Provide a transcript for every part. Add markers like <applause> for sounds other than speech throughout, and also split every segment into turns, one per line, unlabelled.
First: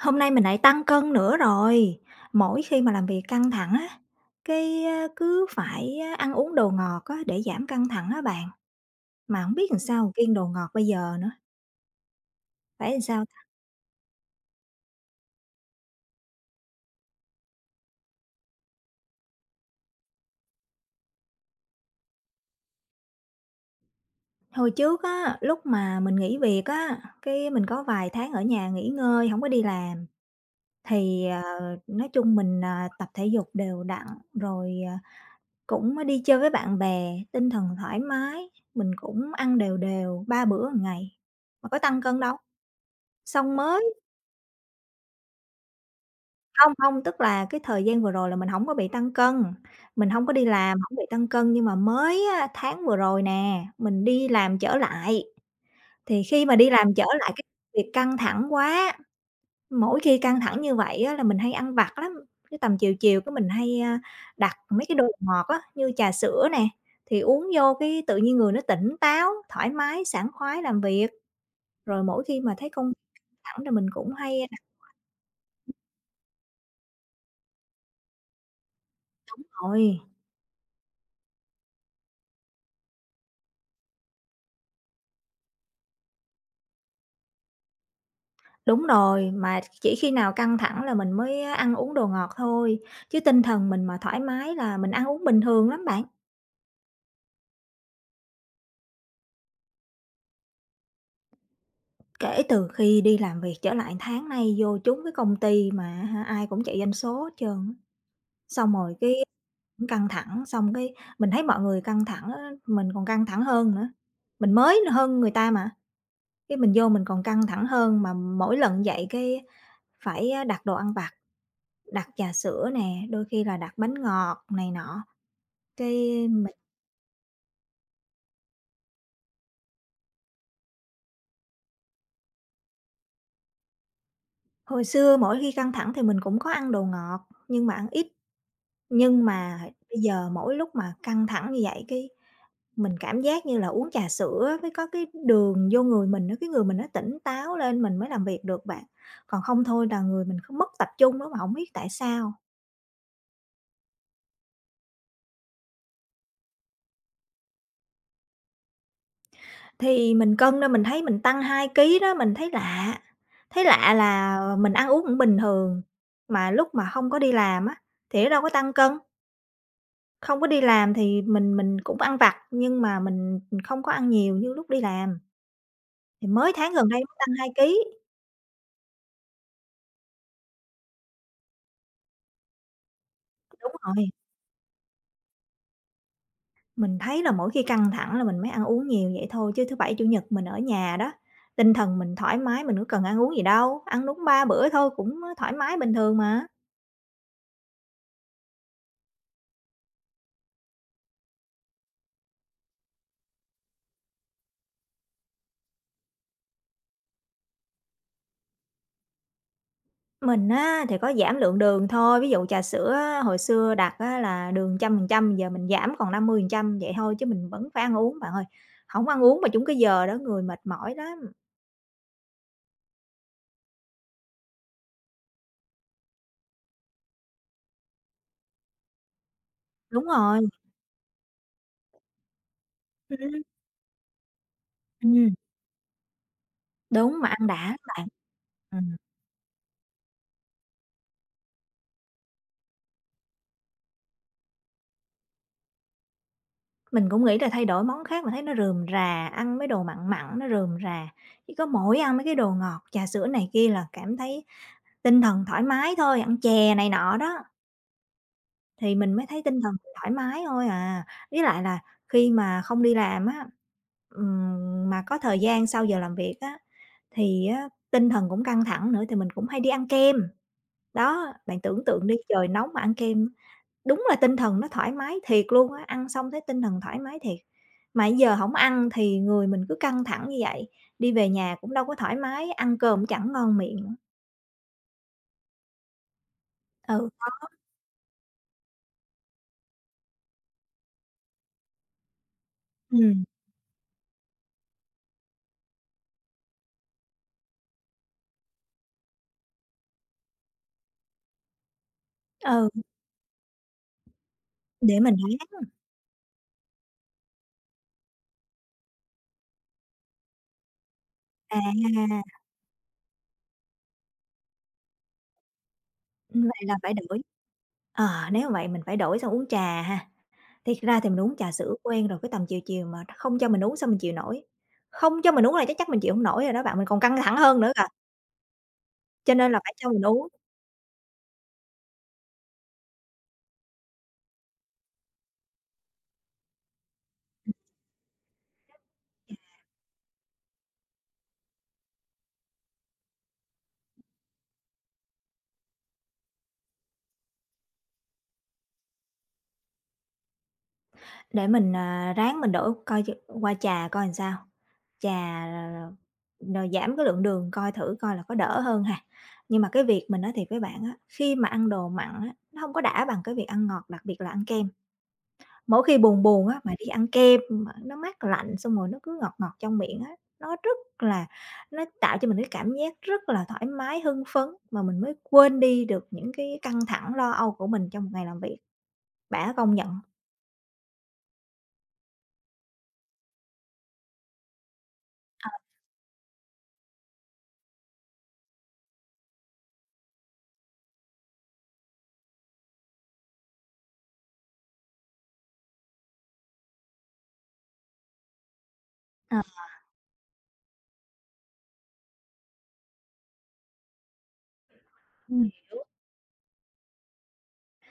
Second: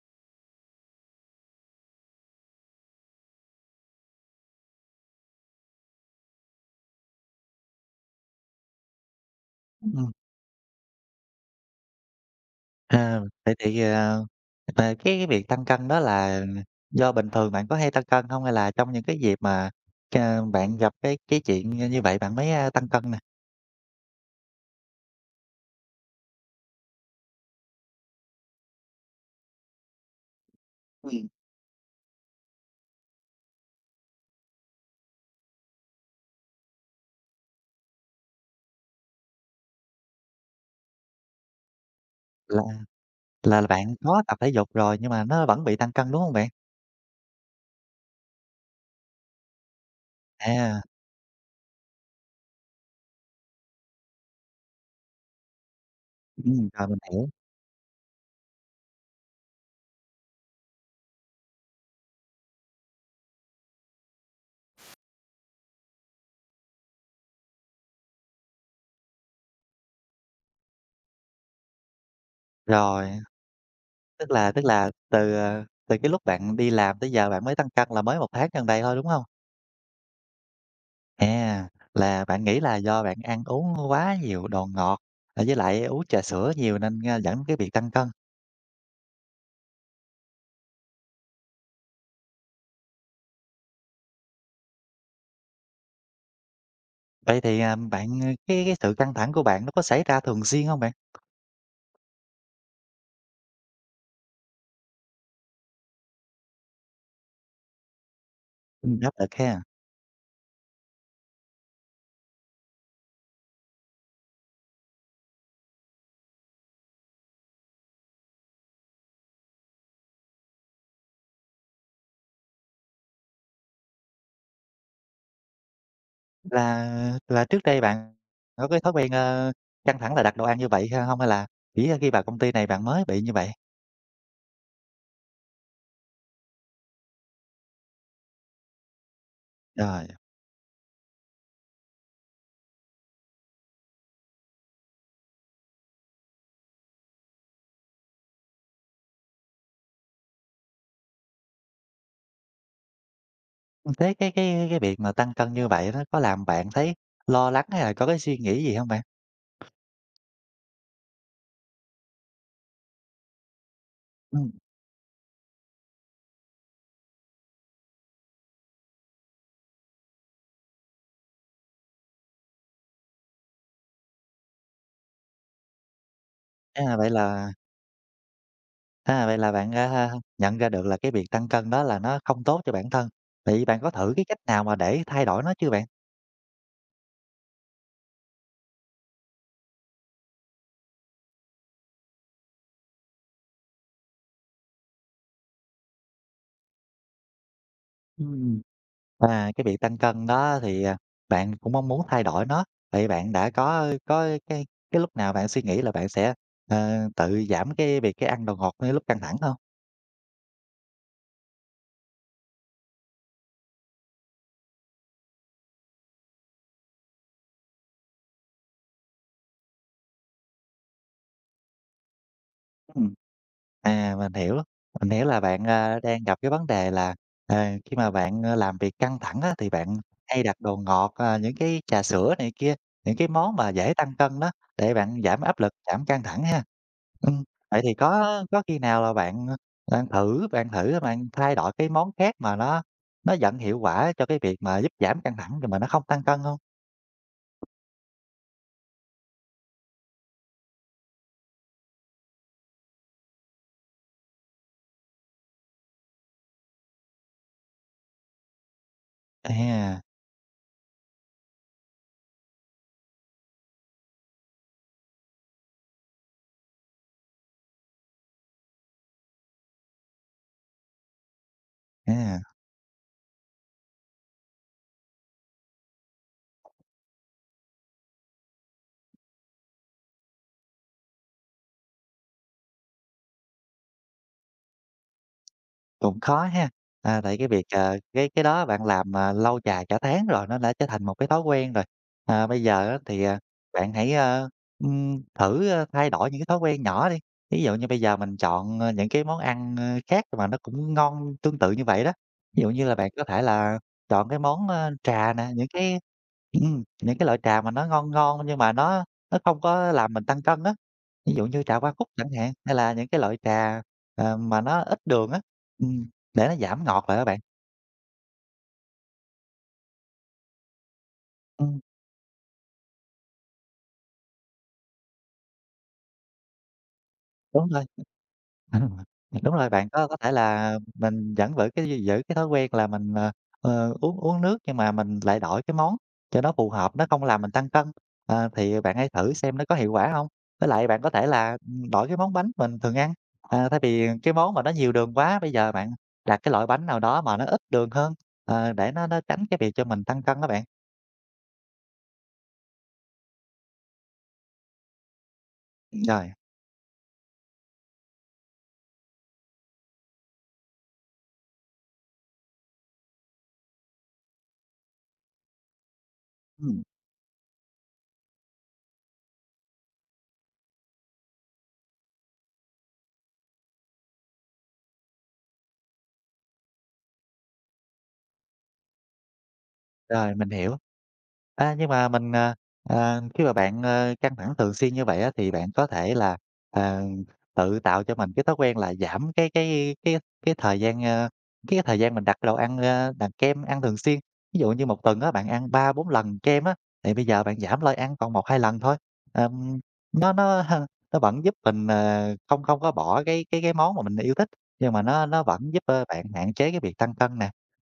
Hôm nay mình lại tăng cân nữa rồi. Mỗi khi mà làm việc căng thẳng á, cái, cứ phải ăn uống đồ ngọt á để giảm căng thẳng á bạn, mà không biết làm sao
Ừm,
kiêng đồ ngọt bây giờ nữa, phải làm sao?
Vậy thì, à, về cái việc tăng cân đó là do bình thường bạn có hay tăng cân không? Hay là trong những cái dịp mà ca bạn gặp cái chuyện như như vậy bạn mới, tăng cân nè?
Hồi trước á, lúc mà mình nghỉ việc á, cái mình có vài tháng ở nhà nghỉ ngơi, không có đi làm, thì,
Ừm.
nói chung mình, tập thể dục đều đặn, rồi, cũng đi chơi với bạn bè, tinh thần thoải mái, mình cũng ăn đều đều 3 bữa một ngày, mà có tăng cân đâu.
Là
Xong
là
mới
bạn có tập thể dục rồi nhưng mà nó vẫn bị tăng cân, đúng không bạn?
Không, không, tức là cái thời gian vừa rồi là mình hổng có bị tăng cân, mình hông có đi làm,
À,
hổng bị tăng cân, nhưng mà mới á, tháng vừa rồi nè, mình đi làm trở lại, thì khi mà đi làm
rồi mình
trở
hiểu.
lại cái việc căng thẳng quá, mỗi khi căng thẳng như vậy á, là mình hay ăn vặt lắm, cái tầm chiều chiều cái mình hay, đặt mấy cái đồ ngọt á, như trà sữa nè, thì uống vô cái tự nhiên người nó tỉnh táo, thoải mái, sảng khoái làm việc. Rồi mỗi khi mà thấy công
Rồi,
căng thẳng là mình cũng
tức
hay
là
đặt
tức là từ, từ cái lúc bạn đi làm tới giờ bạn mới tăng cân là mới một tháng gần đây thôi, đúng không?
rồi.
À, là bạn nghĩ là do bạn ăn uống quá nhiều đồ ngọt, à, với lại uống trà sữa nhiều nên, dẫn đến cái việc tăng cân.
Đúng rồi, mà chỉ khi nào căng thẳng là mình mới ăn uống đồ ngọt thôi, chứ tinh thần mình mà thoải mái là mình ăn uống bình thường lắm bạn.
Vậy thì, à, bạn à, cái sự căng thẳng của bạn nó có xảy ra thường xuyên không bạn?
Kể từ khi đi làm việc trở lại tháng nay vô chúng cái công ty mà hả, ai cũng chạy doanh số hết trơn á. Xong rồi cái
Áp lực ha.
cũng căng thẳng, xong cái mình thấy mọi người căng thẳng á, mình còn căng thẳng hơn nữa. Mình mới hơn người ta mà, cái mình vô mình còn căng thẳng hơn mà mỗi lần vậy cái phải đặt đồ ăn vặt, đặt trà sữa nè, đôi khi là đặt bánh ngọt này nọ, cái.
Là là trước đây bạn có cái thói quen, ơ, căng thẳng là đặt đồ ăn như vậy ha hông? Hay là chỉ khi vào công ty này bạn mới bị như vậy?
Hồi xưa mỗi khi căng thẳng thì mình cũng có ăn đồ ngọt, nhưng mà ăn ít, nhưng mà bây
Rồi,
giờ mỗi lúc mà căng thẳng như vậy cái mình cảm giác như là uống trà sữa với có cái đường vô người mình á, cái người mình nó tỉnh táo lên mình mới làm việc được bạn. Còn không thôi là người mình không mất tập trung đó mà không biết tại sao.
thế cái việc mà tăng cân như vậy nó có làm bạn thấy lo lắng hay là có cái suy nghĩ gì không bạn?
Thì mình cân ra mình thấy mình tăng 2 ký đó, mình thấy lạ là
Ừm,
mình ăn uống cũng bình thường, mà lúc mà không có đi làm á, thì nó đâu có tăng cân. Không có đi làm thì mình cũng ăn vặt, nhưng mà mình, không có ăn nhiều như lúc đi làm, thì mới tháng gần
à,
đây
vậy
mới tăng 2
là
ký.
À, vậy là bạn, nhận ra được là cái việc tăng cân đó là nó không tốt cho bản thân. Vậy
Đúng
bạn có
rồi,
thử cái cách nào mà để thay đổi nó chưa bạn?
mình thấy là mỗi khi căng thẳng là mình mới ăn uống nhiều vậy thôi, chứ thứ Bảy, Chủ nhật mình ở nhà đó, tinh thần mình thoải mái, mình có cần ăn uống gì đâu, ăn đúng 3 bữa thôi cũng, thoải mái bình thường mà.
Ừm. À, cái việc tăng cân đó thì, à, bạn cũng mong muốn thay đổi nó, vậy bạn đã có cái lúc nào bạn suy nghĩ là bạn sẽ, ờ, tự giảm cái việc cái ăn đồ ngọt ngay lúc căng thẳng không?
Mình á thì có giảm lượng đường thôi, ví dụ trà sữa á, hồi xưa đặt á là đường 100% giờ mình giảm còn 50% vậy thôi chứ mình vẫn phải ăn uống bạn ơi. Không ăn uống mà trúng cái giờ đó, người mệt mỏi lắm.
Ừm. À, mình hiểu là bạn, đang gặp cái vấn đề là, à, khi mà bạn, làm việc căng thẳng á, thì bạn
Đúng rồi.
hay đặt đồ ngọt, à, những cái trà sữa này kia, những cái
Ừm,
món mà dễ tăng cân đó, để bạn
ừm,
giảm áp lực, giảm căng thẳng ha.
đúng, mà
Ừm,
ăn đã lắm
vậy thì
bạn.
có khi
Ừm,
nào là bạn, ơ, bạn thay đổi cái món khác mà nó dẫn hiệu quả cho cái việc mà giúp giảm căng thẳng nhưng mà nó không tăng cân không?
mình cũng nghĩ là thay đổi món khác mà thấy nó rườm rà, ăn mấy đồ mặn mặn nó rườm rà, chỉ có mỗi ăn mấy cái đồ ngọt, trà sữa này kia là cảm thấy tinh thần thoải mái thôi, ăn chè này nọ đó, thì mình mới thấy tinh thần
À,
thoải mái thôi à. Với lại là khi mà không đi làm á, mà có thời gian sau giờ làm việc á, thì á tinh thần cũng căng thẳng nữa thì mình cũng hay đi ăn kem. Đó, bạn tưởng tượng đi,
à.
trời nóng mà ăn kem. Đúng là tinh thần nó thoải mái thiệt luôn á, ăn xong thấy tinh thần thoải mái thiệt. Mà giờ hổng ăn thì người mình cứ căng thẳng như vậy, đi về nhà cũng đâu có thoải mái, ăn cơm cũng chẳng ngon miệng nữa.
Cũng khó ha.
Ừ,
À, tại cái
đó.
việc, ờ, cái đó bạn làm, à, lâu dài cả tháng rồi, nó đã trở thành một cái thói quen rồi. À, bây giờ á thì,
Ừm,
à, bạn hãy, thử, thay đổi những cái thói quen nhỏ đi. Ví dụ như bây giờ mình chọn, ơ, những cái món ăn, ơ, khác mà nó cũng ngon tương tự như vậy đó. Ví
ừ,
dụ như là bạn có thể là chọn cái món, ơ,
để mình
trà nè,
đoán.
những cái loại trà mà nó ngon ngon nhưng mà nó không có làm mình tăng cân á. Ví dụ như trà hoa cúc
à,
chẳng hạn, hay là những cái loại trà, ờ, mà nó ít đường á. Ừm, để nó
Vậy là
giảm
phải
ngọt lại
đổi,
á bạn.
nếu vậy mình phải đổi sang uống trà ha. Thiệt ra thì mình uống trà sữa
Ừm,
quen rồi, cái tầm chiều chiều mà không cho mình uống sao mình chịu nổi, không cho mình uống là chắc chắn mình chịu hông nổi rồi đó bạn, mình còn căng thẳng hơn
đúng
nữa kìa,
rồi. <laughs>
cho
<unintelligible>
nên
Đúng
là
rồi,
phải cho
bạn
mình
có
uống.
thể là mình vẫn giữ cái thói quen là mình, uống uống nước nhưng mà mình lại đổi cái món cho nó phù hợp, nó không làm mình tăng cân. Ờ, thì bạn hãy thử xem nó có hiệu quả hông? Với lại bạn có thể là, đổi cái món bánh mình thường ăn, à, thay vì cái món mà nó nhiều đường quá, bây giờ bạn đặt cái loại bánh nào đó mà nó ít đường hơn, ờ, để nó tránh cái việc cho mình tăng cân á bạn.
Để mình, ráng mình đổi coi qua trà coi làm sao, trà à,
Rồi,
rồi giảm cái lượng đường coi thử coi là có đỡ hơn ha. Nhưng mà cái việc mình nói thiệt với bạn á, khi mà ăn đồ mặn á, nó không có đã bằng cái việc ăn ngọt, đặc biệt là ăn kem. Mỗi khi buồn buồn á, mà
ừm.
đi ăn kem mà nó mát lạnh xong rồi nó cứ ngọt ngọt trong miệng á, nó rất là nó tạo cho mình cái cảm giác rất là thoải mái, hưng phấn mà mình mới quên đi được những cái căng thẳng, lo âu của mình trong một ngày làm việc. Bạn có công nhận hông?
Rồi, mình hiểu. Nhưng mà mình, à, khi mà bạn, ờ, căng thẳng thường xuyên như vậy á, thì bạn có thể là, ờ, tự tạo cho mình cái thói quen là giảm cái thời gian, cái thời gian mình đặt đồ ăn, ơ, đặt kem ăn thường xuyên. Ví dụ như một tuần á, bạn ăn 3 4 lần kem á, thì bây giờ bạn giảm lại ăn còn 1 2 lần thôi.
Ờ.
Ờm, nó <laughs> nó vẫn giúp mình, ờ, không không có bỏ cái món mà mình yêu thích, nhưng mà nó
Ừm.
vẫn giúp, ơ, bạn hạn chế cái việc tăng cân nè.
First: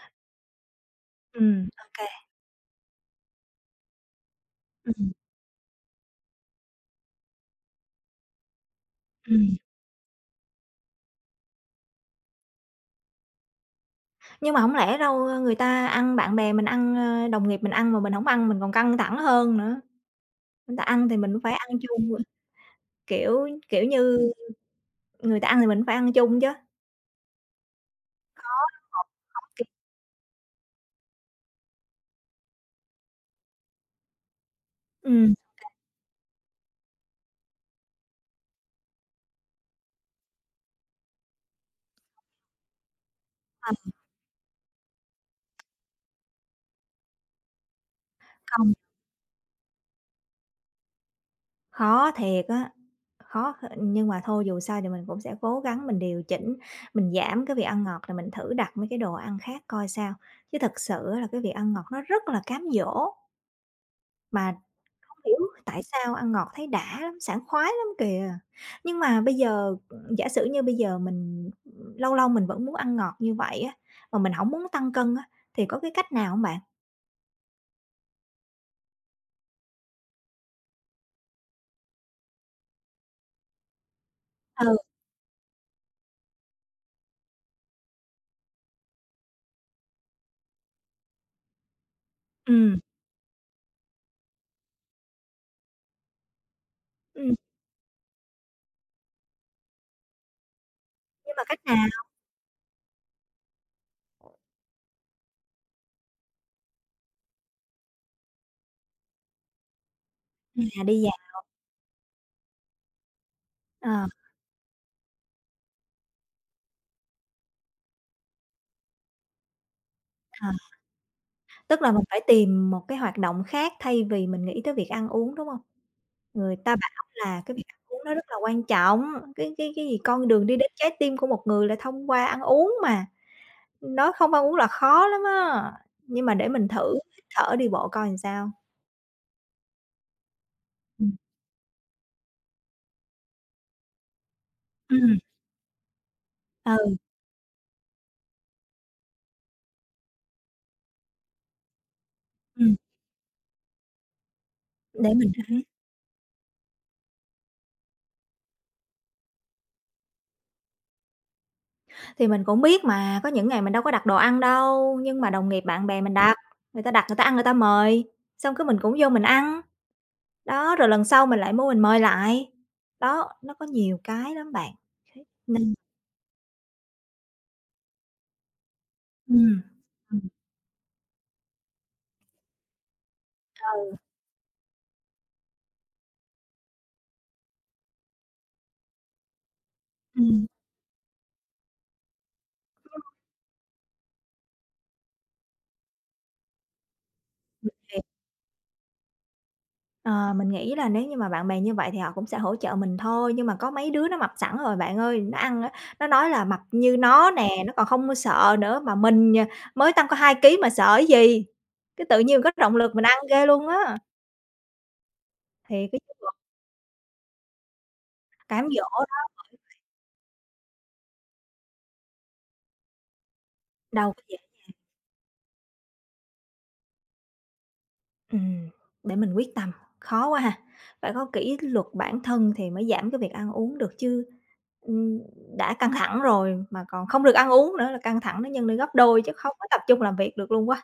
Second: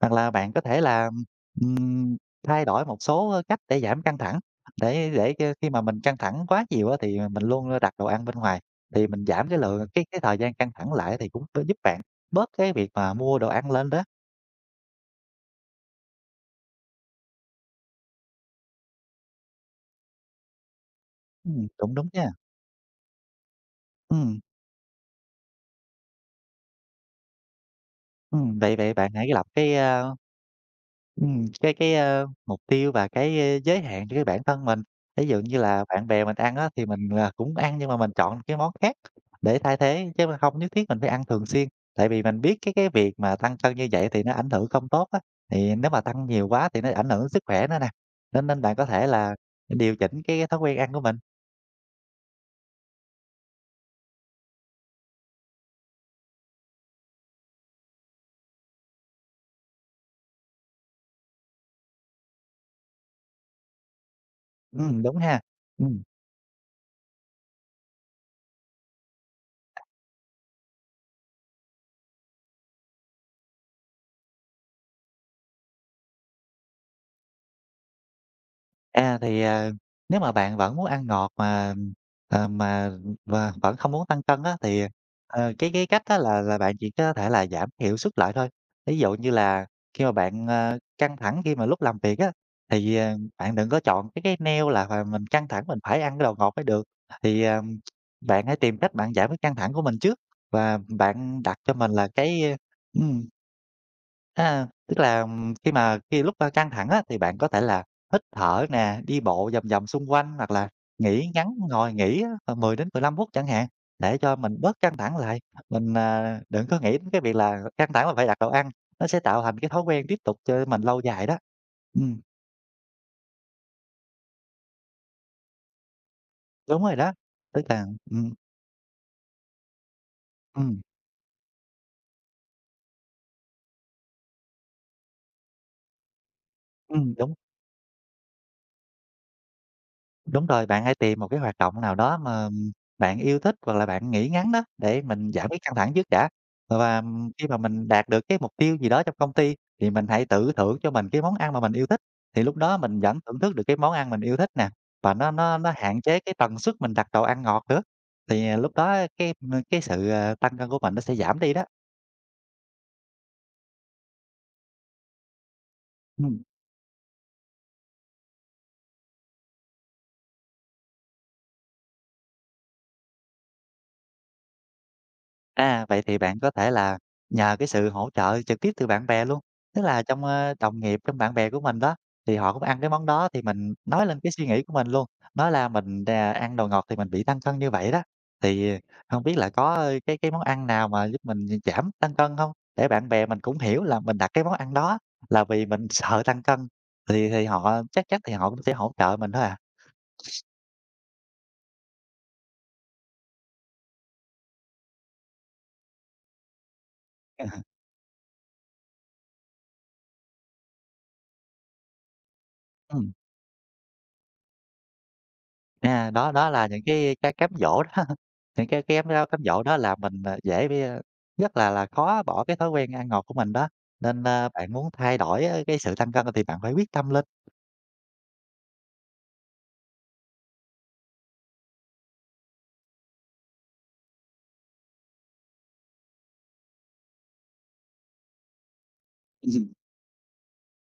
Hoặc là bạn có thể là
Ô kê.
Ừm, thay đổi một số, ơ, cách để giảm căng thẳng, để
Ừm.
để cho khi mà mình căng thẳng quá nhiều á, thì mình luôn, đặt đồ ăn bên ngoài, thì mình giảm cái lượng cái thời gian căng thẳng lại thì cũng sẽ giúp bạn bớt cái việc mà mua đồ ăn lên đó.
Nhưng mà hổng lẽ đâu, người ta ăn, bạn bè mình ăn, đồng nghiệp mình ăn mà mình hổng ăn mình còn căng thẳng hơn nữa, người ta ăn thì mình cũng phải ăn
Cũng đúng
chung,
nha.
kiểu kiểu như,
Ừm,
người ta ăn thì mình cũng phải ăn chung chứ.
ừm, vậy vậy bạn hãy lập cái, a cái cái, ơ, mục tiêu và cái, ơ, giới hạn cho cái bản thân mình. Ví
Ừm,
dụ như là bạn bè mình ăn á, thì mình, à, cũng ăn nhưng mà mình chọn cái món khác để thay thế, chứ mình không nhất thiết mình phải ăn thường xuyên. Tại vì mình biết cái việc mà tăng cân như
phân
vậy thì nó ảnh hưởng không tốt á, thì nếu mà tăng nhiều quá thì nó ảnh hưởng đến sức khỏe nữa nè, nên nên
công,
bạn có thể là điều chỉnh cái thói quen ăn của mình.
khó thiệt á, khó th nhưng mà thôi dù sao thì mình cũng sẽ cố gắng mình điều chỉnh, mình giảm cái việc ăn ngọt rồi mình thử đặt mấy cái đồ ăn khác coi sao. Chứ thực sự á là cái việc ăn ngọt nó rất là cám dỗ, mà
Đúng
hiểu
ha.
tại
Ừm.
sao ăn ngọt thấy đã lắm, sảng khoái lắm kìa. Nhưng mà bây giờ, giả sử như bây giờ mình lâu lâu mình vẫn muốn ăn ngọt như vậy á, mà mình hổng muốn tăng cân á, thì có cái cách nào hông bạn?
À, thì, à, nếu mà bạn vẫn muốn ăn ngọt mà và vẫn không muốn tăng cân á,
Ừ.
thì, ờ, cái cách đó là bạn chỉ có thể là giảm hiệu suất lại thôi. Ví dụ như là khi mà bạn, ờ, căng thẳng khi mà lúc làm việc á,
Ừm.
thì, ờ, bạn đừng có chọn cái neo là phải mình căng thẳng mình phải ăn cái đồ ngọt mới được.
Ừm,
Thì, ờ, bạn hãy tìm cách bạn giảm cái căng thẳng của mình trước và
nhưng
bạn
mà
đặt
cách
cho
nào?
mình là tức là, khi lúc, căng thẳng á, thì bạn có thể là hít thở nè, đi bộ vòng vòng xung quanh hoặc là
À, đi dạo.
nghỉ ngắn, ngồi nghỉ á, ờ, 10 đến 15 phút chẳng hạn,
ờ,
để cho mình bớt căng thẳng lại. Mình, à, đừng có nghĩ đến cái việc là căng thẳng là phải đặt đồ ăn, nó sẽ tạo thành cái thói quen tiếp tục
ờ,
cho mình lâu dài đó.
Tức là mình
Ừm,
phải tìm một cái hoạt động khác thay vì mình nghĩ tới việc ăn uống, đúng hông? Người ta
đúng rồi
bảo
đó,
là cái
tức
việc ăn
là
uống nó rất
ừm,
là quan trọng, cái gì con đường đi đến
ừm,
trái tim của một người là thông qua ăn uống mà. Nói không ăn uống là khó lắm á, nhưng mà để mình thử hít
đúng.
thở, đi bộ coi làm sao.
Đúng rồi, bạn hãy
Ừm.
tìm một cái hoạt động nào đó mà bạn yêu thích hoặc là bạn nghĩ ngắn đó để
Ừm.
mình giảm cái căng thẳng trước đã.
Ừ.
Và khi mà mình đạt được cái mục tiêu gì đó trong công ty thì mình hãy tự thưởng cho mình cái món ăn mà mình yêu thích. Thì lúc
Ừm.
đó mình vẫn thưởng thức được cái món ăn mình yêu thích nè và
để
nó
mình
nó nó hạn chế cái tần suất mình đặt đồ ăn ngọt nữa. Thì à, lúc đó cái sự, ờ, tăng cân của mình nó sẽ giảm đi đó.
Thì mình cũng biết mà, có những ngày mình đâu có đặt đồ ăn đâu, nhưng mà đồng nghiệp bạn bè mình
Ừm.
đặt người ta ăn người ta mời, xong cái mình cũng vô mình ăn, đó, rồi lần sau mình lại mua mình mời lại. Đó, nó có nhiều cái lắm bạn, thế nên
À, vậy thì bạn có thể là nhờ cái sự hỗ trợ trực tiếp từ bạn bè luôn,
ừm.
tức là trong,
Ừm,
ơ, đồng nghiệp, trong bạn bè của mình đó, thì họ cũng ăn cái món đó thì mình nói lên cái suy nghĩ của mình luôn, nói là mình đà ăn đồ ngọt thì mình bị tăng cân như vậy đó. Thì không biết là có ờ, cái món
ừm.
ăn nào mà giúp mình giảm tăng cân không? Để bạn bè mình cũng hiểu là mình đặt cái món ăn đó là vì mình sợ tăng cân, thì họ
mình
chắc chắn thì họ cũng sẽ hỗ trợ mình thôi à.
Ờ, mình nghĩ là nếu như mà bạn bè như vậy thì họ cũng sẽ hỗ trợ mình thôi, nhưng mà có mấy đứa nó mập sẵn rồi bạn ơi, nó ăn á, nó nói là mập như nó nè, nó
<laughs>
còn không có sợ nữa, mà mình, mới tăng có 2 ký mà sợ cái gì. Cái tự nhiên có động lực mình
Ừm.
ăn ghê luôn á, thì cái
À, đó đó là những cái cám dỗ đó, <laughs>
cám
những cái
dỗ
cái cám
đó
cám dỗ đó làm mình, à, dễ bị, rất là khó bỏ cái thói quen ăn ngọt của mình đó,
đâu có
nên,
dễ.
bạn muốn thay đổi á cái sự tăng cân thì bạn phải quyết tâm lên.
ừm, để mình quyết tâm, khó quá ha. Phải có kỷ luật bản thân thì mới giảm cái việc ăn uống được chứ, ừm, đã căng thẳng rồi mà còn không được ăn uống nữa là căng thẳng nó nhân lên gấp đôi chứ không có
Ừ.
tập trung làm việc được luôn quá.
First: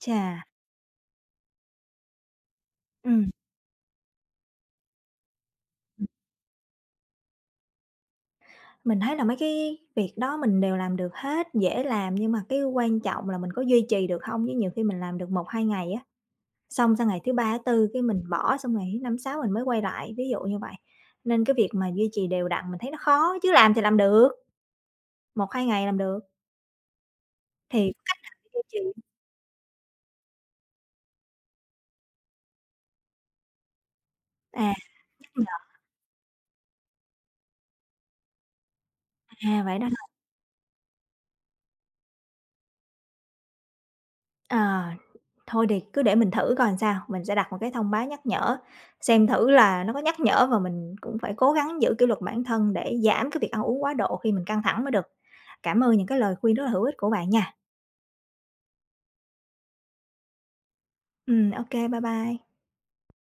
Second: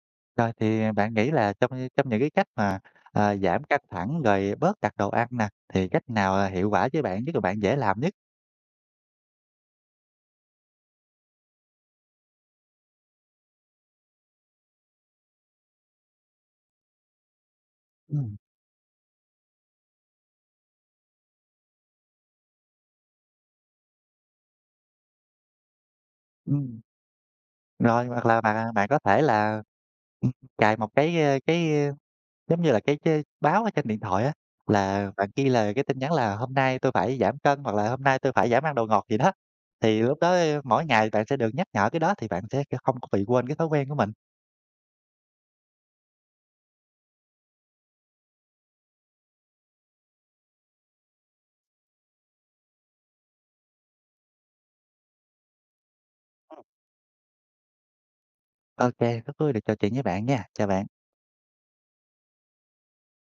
Chà,
Rồi thì bạn nghĩ là trong trong những cái cách mà,
ừm,
à, giảm căng thẳng rồi bớt đặt đồ ăn nè, thì cách nào, à, hiệu quả với bạn, nhất là bạn dễ làm nhất?
mình thấy là mấy cái việc đó mình đều làm được hết, dễ làm nhưng mà cái quan trọng là mình có duy trì được hông, chứ nhiều khi mình làm được một hai ngày á, xong sang ngày thứ 3 thứ tư cái mình
Ừm,
bỏ, xong ngày thứ 5 6 mình mới quay lại, ví dụ như vậy. Nên cái việc mà duy trì đều đặn mình thấy nó khó, chứ làm thì làm được, một hai ngày làm được,
ừm,
thì có
rồi
cách
hoặc
nào
là
để
bạn
duy
à,
trì
bạn
hông?
có thể là, ừm, cài một cái, giống như là cái báo ở trên điện thoại á,
À,
là bạn
nhắc
ghi
nhở,
là cái tin nhắn là "Hôm nay tôi phải giảm cân" hoặc là "Hôm nay tôi phải giảm ăn đồ ngọt" gì đó,
à, vậy đó
thì
ha.
lúc đó mỗi ngày bạn sẽ được nhắc nhở cái đó thì bạn sẽ không có bị quên cái thói quen của mình.
Ờ. Thôi thì cứ để mình thử coi làm sao, mình sẽ đặt một cái thông báo nhắc nhở, xem thử là nó có nhắc nhở và mình cũng phải cố gắng giữ kỷ luật bản thân để giảm cái việc ăn uống quá độ khi mình căng thẳng mới được. Cảm ơn những cái lời khuyên rất là hữu ích của bạn nha.
Ok, kê, rất vui được trò chuyện với bạn nha, chào bạn.
Ô bye bye.